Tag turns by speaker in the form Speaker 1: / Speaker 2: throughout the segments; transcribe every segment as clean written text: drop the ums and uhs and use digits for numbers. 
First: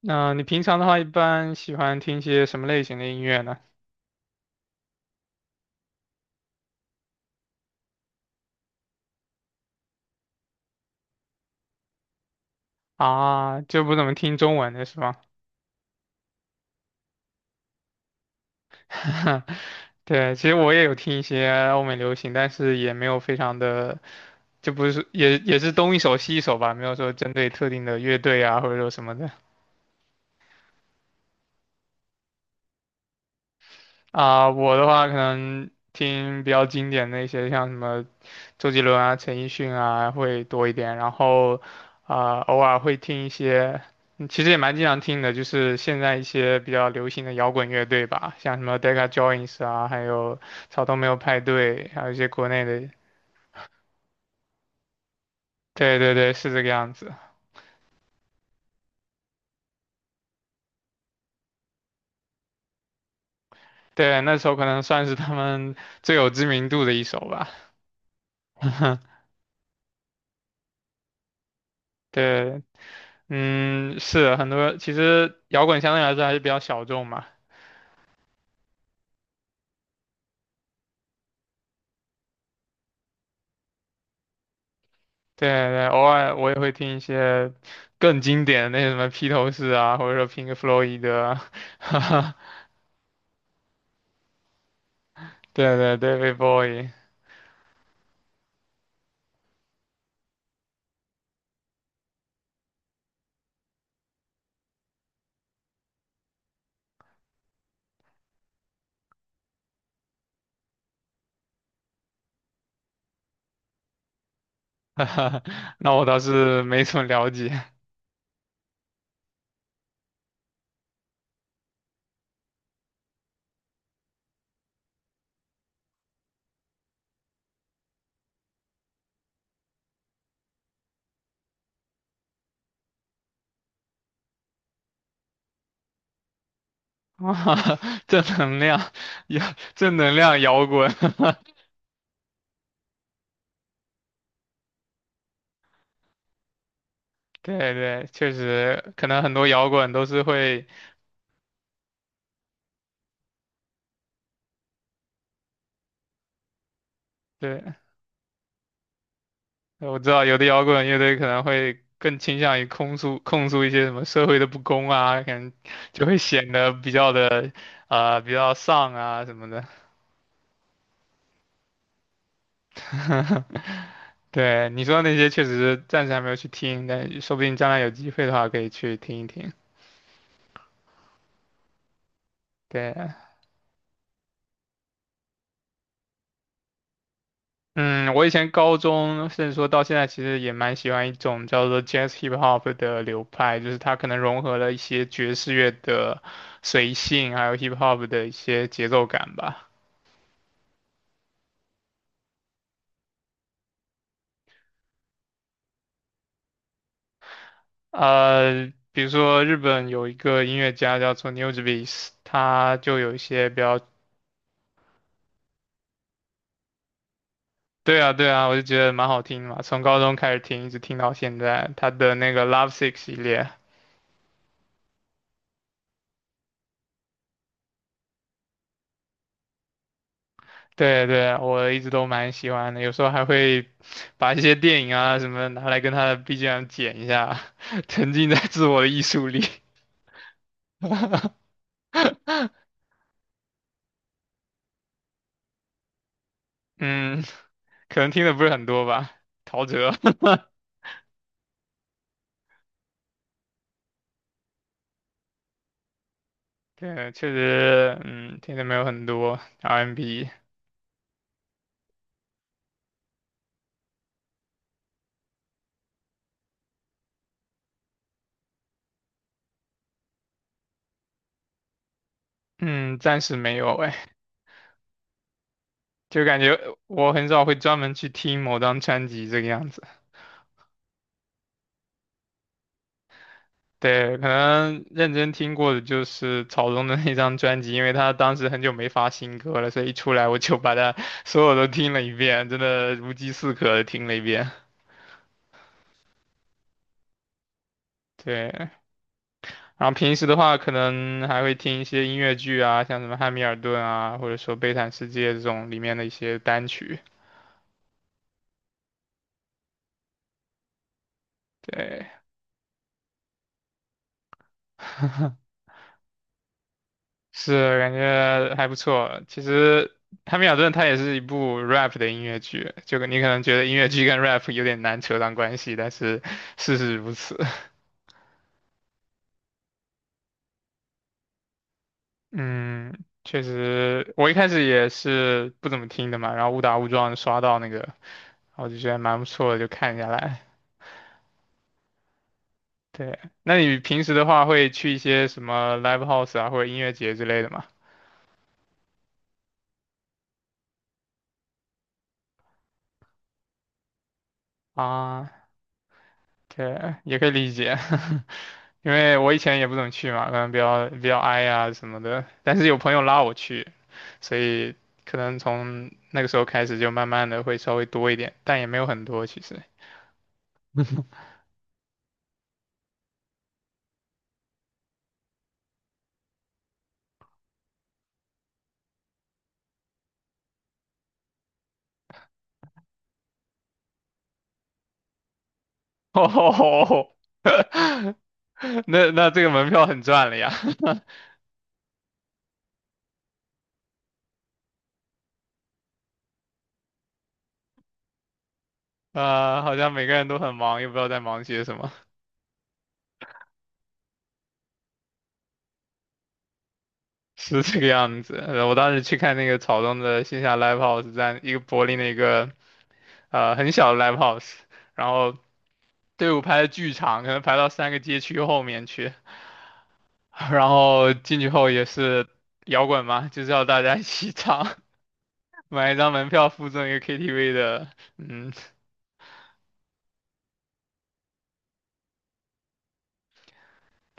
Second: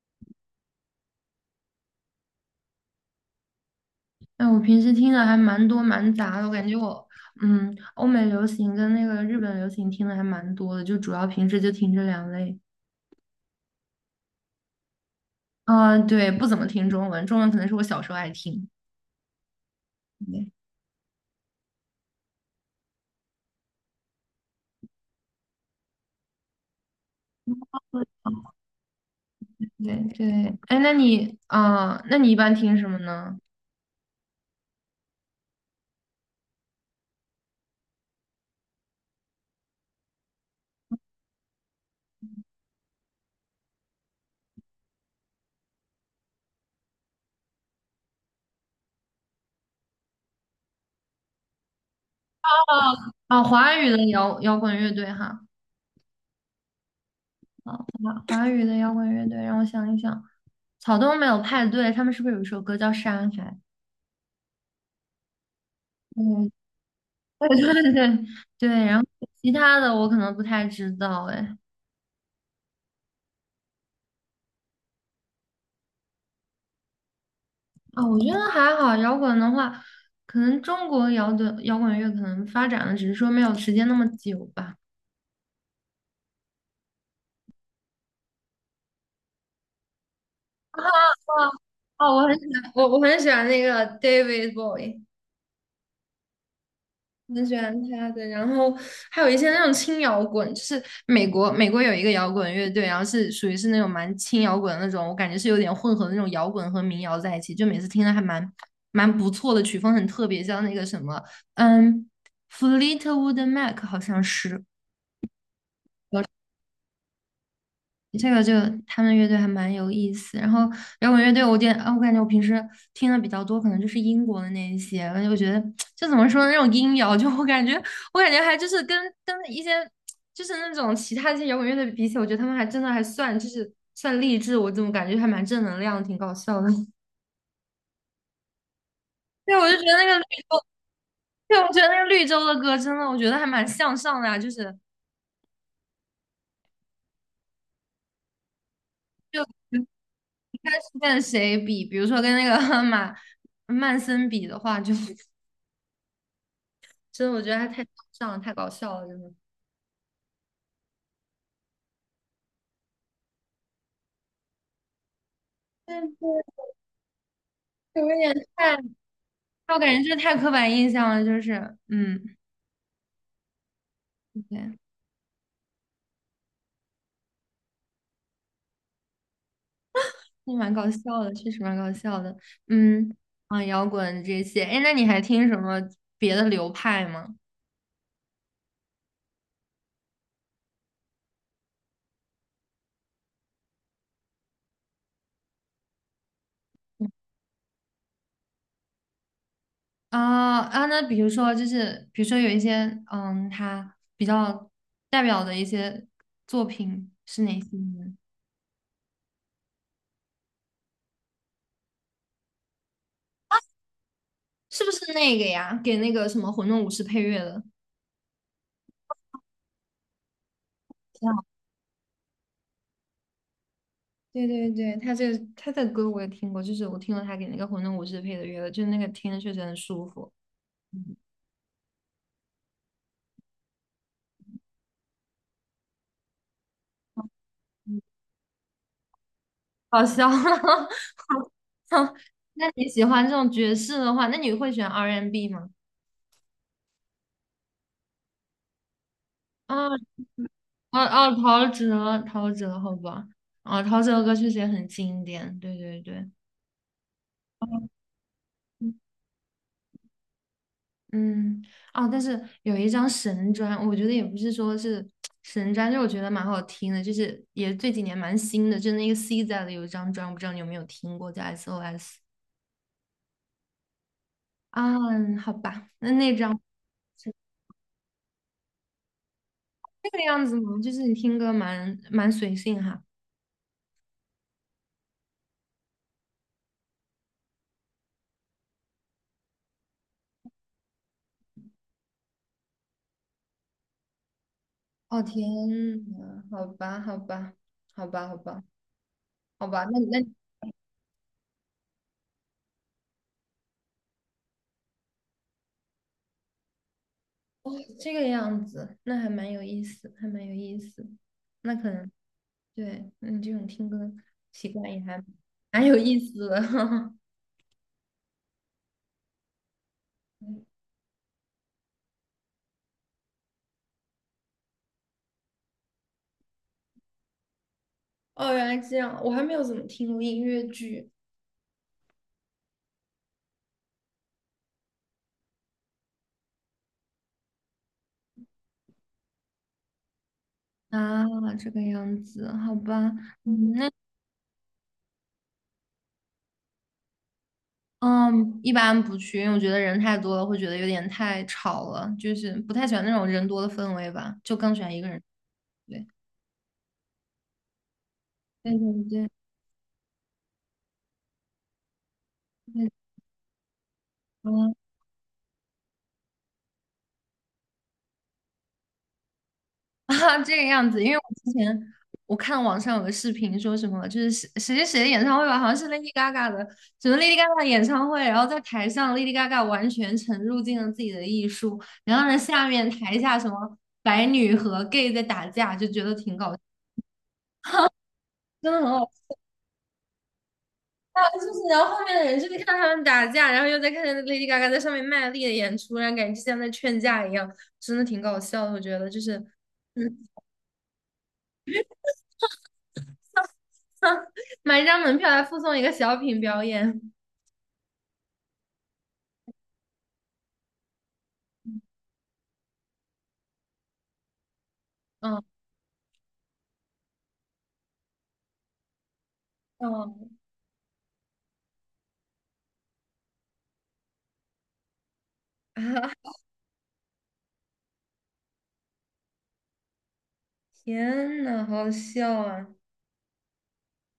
Speaker 1: 那你平常的话，一般喜欢听些什么类型的音乐呢？
Speaker 2: 哎，我平时听的还蛮多蛮杂的，我感觉我，嗯，欧美流行跟那个日本流行听的还蛮多的，就主要平时就听这两类。
Speaker 1: 啊，就不怎么听中文的是吗？
Speaker 2: 啊，对，不怎么听中文，中文可能是我小时候爱听。
Speaker 1: 对，其
Speaker 2: 对
Speaker 1: 实我也有听一些欧美流行，但是也没有非常的，就不是也是东一首西一首吧，没有说针对特定的乐队啊，或者说什么的。
Speaker 2: 对对，哎，那你一般听什么呢？
Speaker 1: 啊、我的话可能听比较经典的一些，像什么周杰伦啊、陈奕迅啊会多一点，然后啊、偶尔会听一些，其实也蛮经常听的，就是现在一些比较流行的摇滚乐队吧，像什么 Deca Joins 啊，还有草东没有派对，还有一些国内的，
Speaker 2: 啊，华语的摇滚乐队哈，
Speaker 1: 对对对，是这个样子。
Speaker 2: 啊，华语的摇滚乐队，让我想一想，草东没有派对，他们是不是有一首歌叫《山海》？
Speaker 1: 对，那时候可能算是他们 最有知
Speaker 2: 嗯，
Speaker 1: 名度的一首吧。
Speaker 2: 对对对，然后 其他的我可能不太知道，哎。
Speaker 1: 对，嗯，是很多，其实摇滚相对来说还是比较小众嘛，
Speaker 2: 啊、我觉得还好。摇滚的话，可能中国摇滚乐可能发展的只是说没有时间那么久吧。
Speaker 1: 对对，偶尔我也会听一些更经典的那些什么披头士啊，或者说 Pink Floyd 啊，哈
Speaker 2: 哦，我很
Speaker 1: 哈
Speaker 2: 喜欢我我很喜欢那个 David Bowie，
Speaker 1: 对对对，David Bowie，
Speaker 2: 很喜欢他的。然后还有一些那种轻摇滚，就是美国有一个摇滚乐队，然后是属于是那种蛮轻摇滚的那种，我感觉是有点混合那种摇滚和民谣在一起，就每次听的还蛮不错的，曲风很特别，像那个什么，嗯，Fleetwood Mac 好像是。
Speaker 1: 哈哈那我倒是没什么了解，
Speaker 2: 这个他们乐队还蛮有意思，然后摇滚乐队我点啊，我感觉我平时听的比较多，可能就是英国的那一些，而且我觉得就怎么说呢，那种音摇，就我感觉还就是跟一些就是那种其他一些摇滚乐队比起来，我觉得他们还真的还算就是算励志，我怎么感觉还蛮正能量，挺搞笑的。
Speaker 1: 哇正能量，摇
Speaker 2: 对，我就觉得
Speaker 1: 正
Speaker 2: 那
Speaker 1: 能
Speaker 2: 个绿
Speaker 1: 量
Speaker 2: 洲，
Speaker 1: 摇滚，
Speaker 2: 对，我觉得那个绿洲的歌真的，我觉得还蛮向上的啊，就是
Speaker 1: 对对，确实，可能很多摇滚都是
Speaker 2: 你
Speaker 1: 会，
Speaker 2: 看是跟谁比，比如说跟那个 马曼森比的话，就 真的，我觉得他
Speaker 1: 对。
Speaker 2: 太搞笑了，太搞笑了，真的。
Speaker 1: 我知道有的摇滚乐队可能会更倾向于控诉一些什么社会的不公啊，可能
Speaker 2: 但
Speaker 1: 就会
Speaker 2: 是
Speaker 1: 显得比较的
Speaker 2: 有一
Speaker 1: 啊、比
Speaker 2: 点
Speaker 1: 较
Speaker 2: 太，
Speaker 1: 丧啊什么的。
Speaker 2: 我感觉这太刻板印象了，就是，
Speaker 1: 对，
Speaker 2: 对，
Speaker 1: 你说的那些确实是暂时还没有去听，但说不定将来有机会的话可以去听一听。
Speaker 2: 是蛮搞笑的，确实蛮搞笑的，
Speaker 1: 对，
Speaker 2: 嗯，啊，摇滚这些，哎，那你还听什么别的流派吗？
Speaker 1: 嗯，我以前高中甚至说到现在，其实也蛮喜欢一种叫做 Jazz Hip Hop 的流派，就是它可能融合了一些爵士乐的随性，还有 Hip Hop 的一些节奏感吧。
Speaker 2: 啊啊，那比如说有一些，他比较代表的一些作品是哪些呢？
Speaker 1: 呃，比如说日本有一个音乐家叫做 NewJeans，他就有一些比较，
Speaker 2: 是不是那个呀？给那个什么《混沌武士》配乐的？
Speaker 1: 对啊对啊，我就觉得蛮好听的嘛，从高中开始听，一直听到现在，他的那个 Love Sick 系列，
Speaker 2: 对对对，他这个他的歌我也听过，就是我听了他给那个《混沌武士》配的乐，就是那个听着确实很舒服。
Speaker 1: 对
Speaker 2: 嗯，
Speaker 1: 对啊，我一直都蛮喜欢的，有时候还会把一些电影啊什么拿来跟他的 BGM 剪一下，
Speaker 2: 嗯，
Speaker 1: 沉浸在自我的艺术里。
Speaker 2: 好笑，好 笑。那你喜欢这种爵士的话，那你会选 R&B N 吗？
Speaker 1: 嗯，可能听的不是很多吧，陶喆，
Speaker 2: 啊啊啊！陶喆，陶喆，好吧，啊，陶喆的歌确实也很经典。对对对，
Speaker 1: 对，确实，嗯，听的没有很多 R&B m。
Speaker 2: 嗯，哦，但是有一张神专，我觉得也不是说是神专，就是我觉得蛮好听的，就是也这几年蛮新的，就是那个 C z 的有一张专，我不知道你有没有听过，叫 SOS
Speaker 1: 嗯，暂时没有哎，
Speaker 2: 啊，好吧，那
Speaker 1: 就
Speaker 2: 那
Speaker 1: 感觉
Speaker 2: 张
Speaker 1: 我很
Speaker 2: 是
Speaker 1: 少会专门去听某张专辑这个样子。
Speaker 2: 这个样子吗？就是你听歌蛮随性哈。
Speaker 1: 对，可能认真听过的就是草东的那张专辑，因为他当时很久没发新歌了，所以一出来我就把他所有都听了一遍，真的如饥似渴的听了一遍。
Speaker 2: 哦天呐，好吧，好吧，好吧，好吧，
Speaker 1: 对，
Speaker 2: 好吧，
Speaker 1: 然后
Speaker 2: 那
Speaker 1: 平
Speaker 2: 那
Speaker 1: 时的话，可能还会听一些音乐剧啊，像什么《汉密尔顿》啊，或者说《悲惨世界》这种里面的一些单曲。
Speaker 2: 哦这个样子，那还蛮有意思，还蛮有意思，那可
Speaker 1: 对，
Speaker 2: 能。对，你这种听歌习惯也还 蛮有意思的。
Speaker 1: 是，感觉还不错。其实《汉密尔
Speaker 2: 嗯
Speaker 1: 顿》它也是一部 rap 的音乐剧，就你可能觉得音乐剧跟 rap 有点难扯上关系，但是事实如此。
Speaker 2: 哦，原来这样，我还没有怎么听过音乐剧
Speaker 1: 嗯，确实，我一开始也是不怎么听的嘛，然后误打误撞刷到那个，我就觉得蛮不错的，就看下来。
Speaker 2: 啊，这个样子，好吧，
Speaker 1: 对，那你平时的话会去一些什么 live house 啊，或者音乐节之类的吗？
Speaker 2: 嗯，一般不去，因为我觉得人太多了，会觉得有点太吵了，就是不太喜欢那种人多的氛围吧，就更喜欢一个人。
Speaker 1: 啊，
Speaker 2: 对，
Speaker 1: 对，也可以理解。
Speaker 2: 对
Speaker 1: 因
Speaker 2: 对
Speaker 1: 为
Speaker 2: 对
Speaker 1: 我以前也不怎么去嘛，可能比较矮呀什么的，但是有
Speaker 2: 对，
Speaker 1: 朋友拉我去，所
Speaker 2: 好啦
Speaker 1: 以可能从那个时候开始就慢慢的会稍微多一点，但也没有很多其实。
Speaker 2: 啊，这个样子，因为我之前看网上有个视频说什么，就是谁谁谁谁的演唱会吧，好像是 Lady Gaga 的，什么 Lady Gaga 演唱会，然后在台上 Lady Gaga 完全沉入进了自己的艺术，然后呢下面台下什么白女和 gay 在打架，就觉得 挺搞笑，
Speaker 1: 哦，
Speaker 2: 真的很
Speaker 1: 那
Speaker 2: 好
Speaker 1: 那这个门票很赚了呀，
Speaker 2: 笑，就是然后后面的人就在看他们打架，然后又在看 Lady Gaga 在上面卖力的演出，然后感觉就像在劝架一样，真的挺搞笑的，我觉得 就是，
Speaker 1: 呃，好像每个
Speaker 2: 嗯，
Speaker 1: 人都很忙，又不知道在忙些什么，
Speaker 2: 买一张门票来附送一个小品表演，
Speaker 1: 是这个样子。呃我当时去看那个草东的线下 live house，在一个柏林的一个呃很小的 live house，然后
Speaker 2: 嗯。
Speaker 1: 队伍排的巨长，可能排到三个街区后面去。
Speaker 2: 哦
Speaker 1: 然后进去后也是摇滚嘛，就是要大家一起唱，买一张
Speaker 2: 啊！
Speaker 1: 门票附赠一个 KTV 的，嗯，
Speaker 2: 天呐，好笑啊！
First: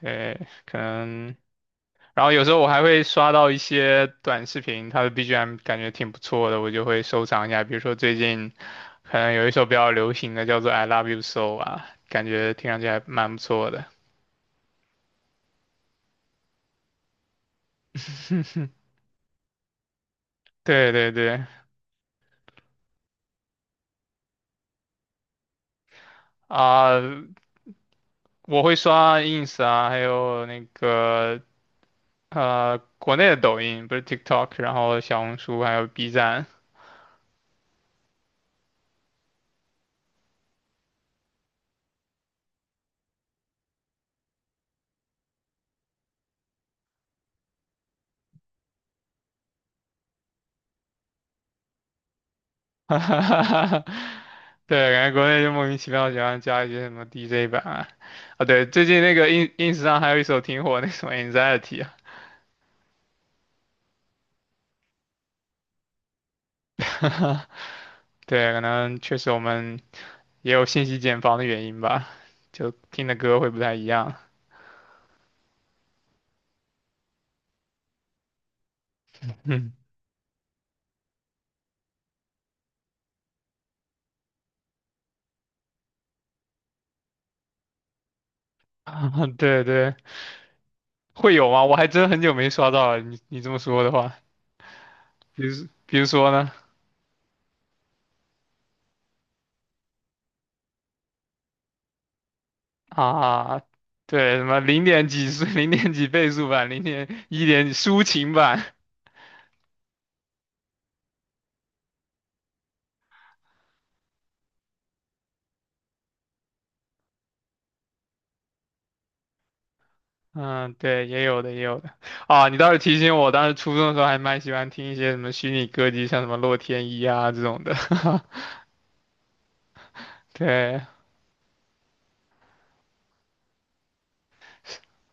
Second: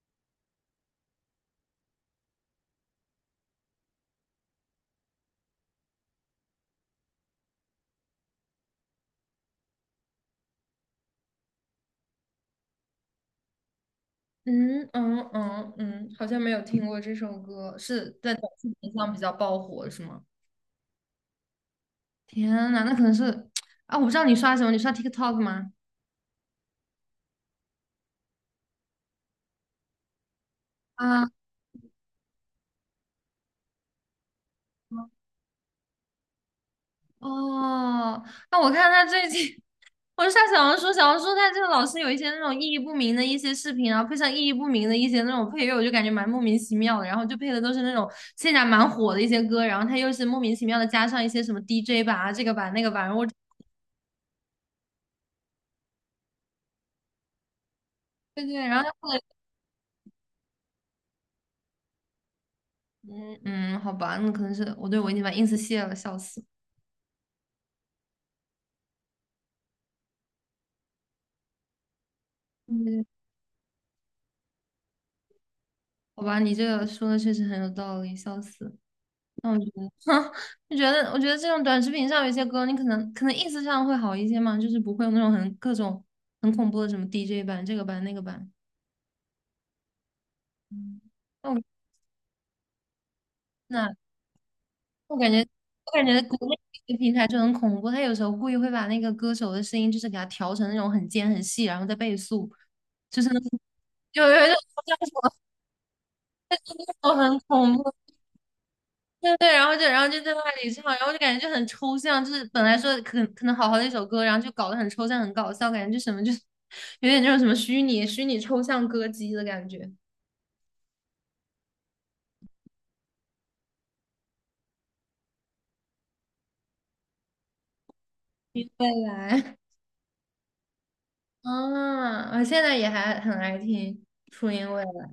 Speaker 1: 对，可能。然后有时候我还会刷到一些短视频，它的 BGM 感觉挺不错的，我就会收藏一下。比如说最近可能有一首比较流行的叫做《I Love You So》啊，感觉听上去还蛮不错的。
Speaker 2: 嗯嗯嗯嗯，好像没有听过这首歌，是在短视 频上比较爆火，是吗？
Speaker 1: 对对对，
Speaker 2: 天呐，那可能是 啊，我不知道你刷什么，你刷 TikTok 吗？
Speaker 1: 啊、我会刷 ins 啊，还有那
Speaker 2: 啊
Speaker 1: 个呃国内的抖音，不是 TikTok，然后小红书还有 B 站，
Speaker 2: 哦，那我看他最近，我就上小红书。小红书他这个老是有一些那种意义不明的一些视频，然后配上意义不明的一些那种配乐，我就感觉蛮莫名其妙的。然后就配的都是那种现在蛮火的一些歌，然后他又是莫名其妙的加上一些什么 DJ 版啊，这个版那 个
Speaker 1: 哈
Speaker 2: 版，
Speaker 1: 哈
Speaker 2: 我
Speaker 1: 哈哈对，感觉国内就莫名其妙喜欢加一些什么 DJ 版啊，啊
Speaker 2: 对对，
Speaker 1: 对，
Speaker 2: 然后
Speaker 1: 最
Speaker 2: 他
Speaker 1: 近
Speaker 2: 后
Speaker 1: 那
Speaker 2: 来
Speaker 1: 个 ins 上还有一首挺火的，那什么 Anxiety 啊，
Speaker 2: 嗯嗯，好吧，那可能，对，我已经把 ins 卸了，笑死。
Speaker 1: 对，可能确实我们也有信息茧房的原因吧，就
Speaker 2: 嗯，
Speaker 1: 听的歌会不太一样，
Speaker 2: 好吧，你这个说的确实很有道理，笑死。那
Speaker 1: 嗯，
Speaker 2: 哼，就觉得我觉得这种短视频上有一些歌，你可能意思上会好一些嘛，就是不会有那种很各种很恐怖的什么 DJ 版、这个版、那个版。
Speaker 1: 对对，
Speaker 2: 嗯
Speaker 1: 会有
Speaker 2: 那我
Speaker 1: 吗？我还真很久没刷到了，你这么说的
Speaker 2: 那
Speaker 1: 话，
Speaker 2: 我感
Speaker 1: 比
Speaker 2: 觉
Speaker 1: 如
Speaker 2: 我
Speaker 1: 比
Speaker 2: 感
Speaker 1: 如
Speaker 2: 觉
Speaker 1: 说
Speaker 2: 国
Speaker 1: 呢？
Speaker 2: 内有些平台就很恐怖，他有时候故意会把那个歌手的声音就是给他调成那种很尖很细，然后再倍速，就是
Speaker 1: 啊，
Speaker 2: 就有
Speaker 1: 对，什
Speaker 2: 有一种
Speaker 1: 么零
Speaker 2: 叫
Speaker 1: 点
Speaker 2: 什
Speaker 1: 几
Speaker 2: 么，
Speaker 1: 速、零点几倍速版、零 点
Speaker 2: 就很
Speaker 1: 一点
Speaker 2: 恐怖。
Speaker 1: 抒情版，
Speaker 2: 对对，然后就然后就在那里唱，然后就感觉就很抽象，就是本来说可能好好的一首歌，然后就搞得很抽象、很搞笑，感觉就什么就是 有点那种什么虚拟抽象歌姬的感觉。
Speaker 1: 嗯，对，也有的，也有的。啊，你倒是提醒我，当时初中的时候还蛮喜欢听一些什么虚拟歌姬，像什么洛天依啊这种的。
Speaker 2: 你未来，
Speaker 1: 对，
Speaker 2: 啊，我现在也还很爱听初音未来。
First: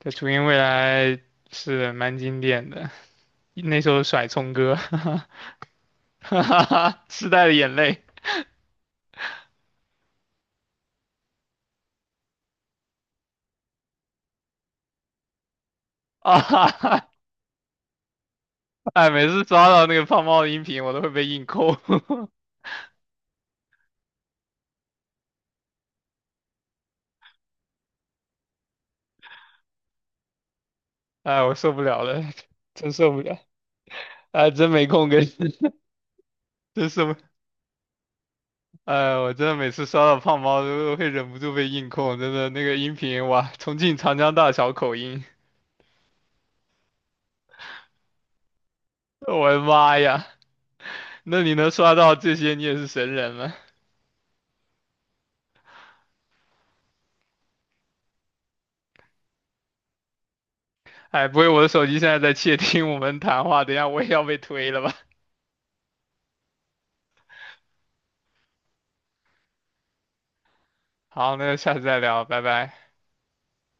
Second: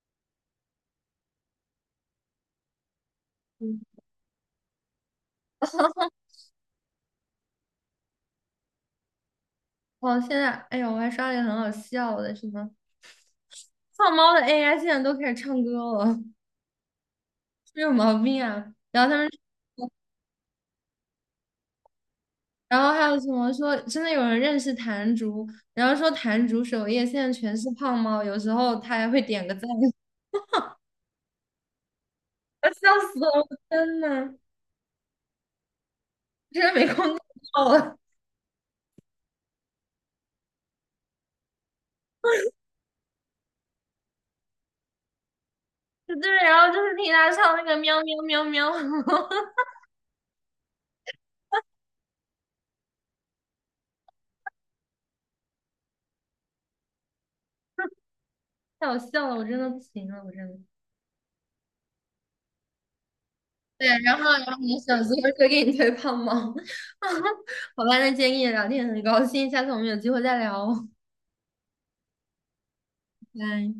Speaker 1: 在初音未来是蛮经典的，
Speaker 2: 嗯，
Speaker 1: 那首甩葱歌，哈哈哈，时代的眼泪
Speaker 2: 哦，现在哎呦，我还刷了一个很好笑的，什么胖猫的 AI 现在都开始唱歌了，
Speaker 1: 啊，哈哈，
Speaker 2: 是有毛病啊！然
Speaker 1: 哎，
Speaker 2: 后他
Speaker 1: 每
Speaker 2: 们。
Speaker 1: 次刷到那个胖猫的音频，我都会被硬扣，
Speaker 2: 然后还有什么说，真的有人认识谭竹，然后说谭竹首页现在全是胖猫，有时候他还会点个赞，
Speaker 1: 哎，我受不了了，真
Speaker 2: 笑
Speaker 1: 受
Speaker 2: 死
Speaker 1: 不
Speaker 2: 了，
Speaker 1: 了。
Speaker 2: 我天呐，
Speaker 1: 哎，真没空跟
Speaker 2: 真的没
Speaker 1: 这
Speaker 2: 空
Speaker 1: 是，
Speaker 2: 看到了。
Speaker 1: 哎，我真的每次刷到胖猫都会忍不住被硬控，真的那个音频哇，重庆长江大桥口音，
Speaker 2: 对然后就是听他唱那个喵喵喵喵，
Speaker 1: 我的妈呀，那你能刷到这些，你也是神人了。
Speaker 2: 太好笑了，我真的不行了，我真的。
Speaker 1: 哎，不会我的手机现在在窃听我们谈话，等一
Speaker 2: 对，
Speaker 1: 下我也
Speaker 2: 然
Speaker 1: 要
Speaker 2: 后
Speaker 1: 被
Speaker 2: 然后
Speaker 1: 推
Speaker 2: 你的
Speaker 1: 了吧？
Speaker 2: 手机会给你推胖猫，好吧，那今天跟你聊天很高兴，下次我们有机会再聊哦
Speaker 1: 好，那就下次再聊，拜拜。
Speaker 2: 拜拜。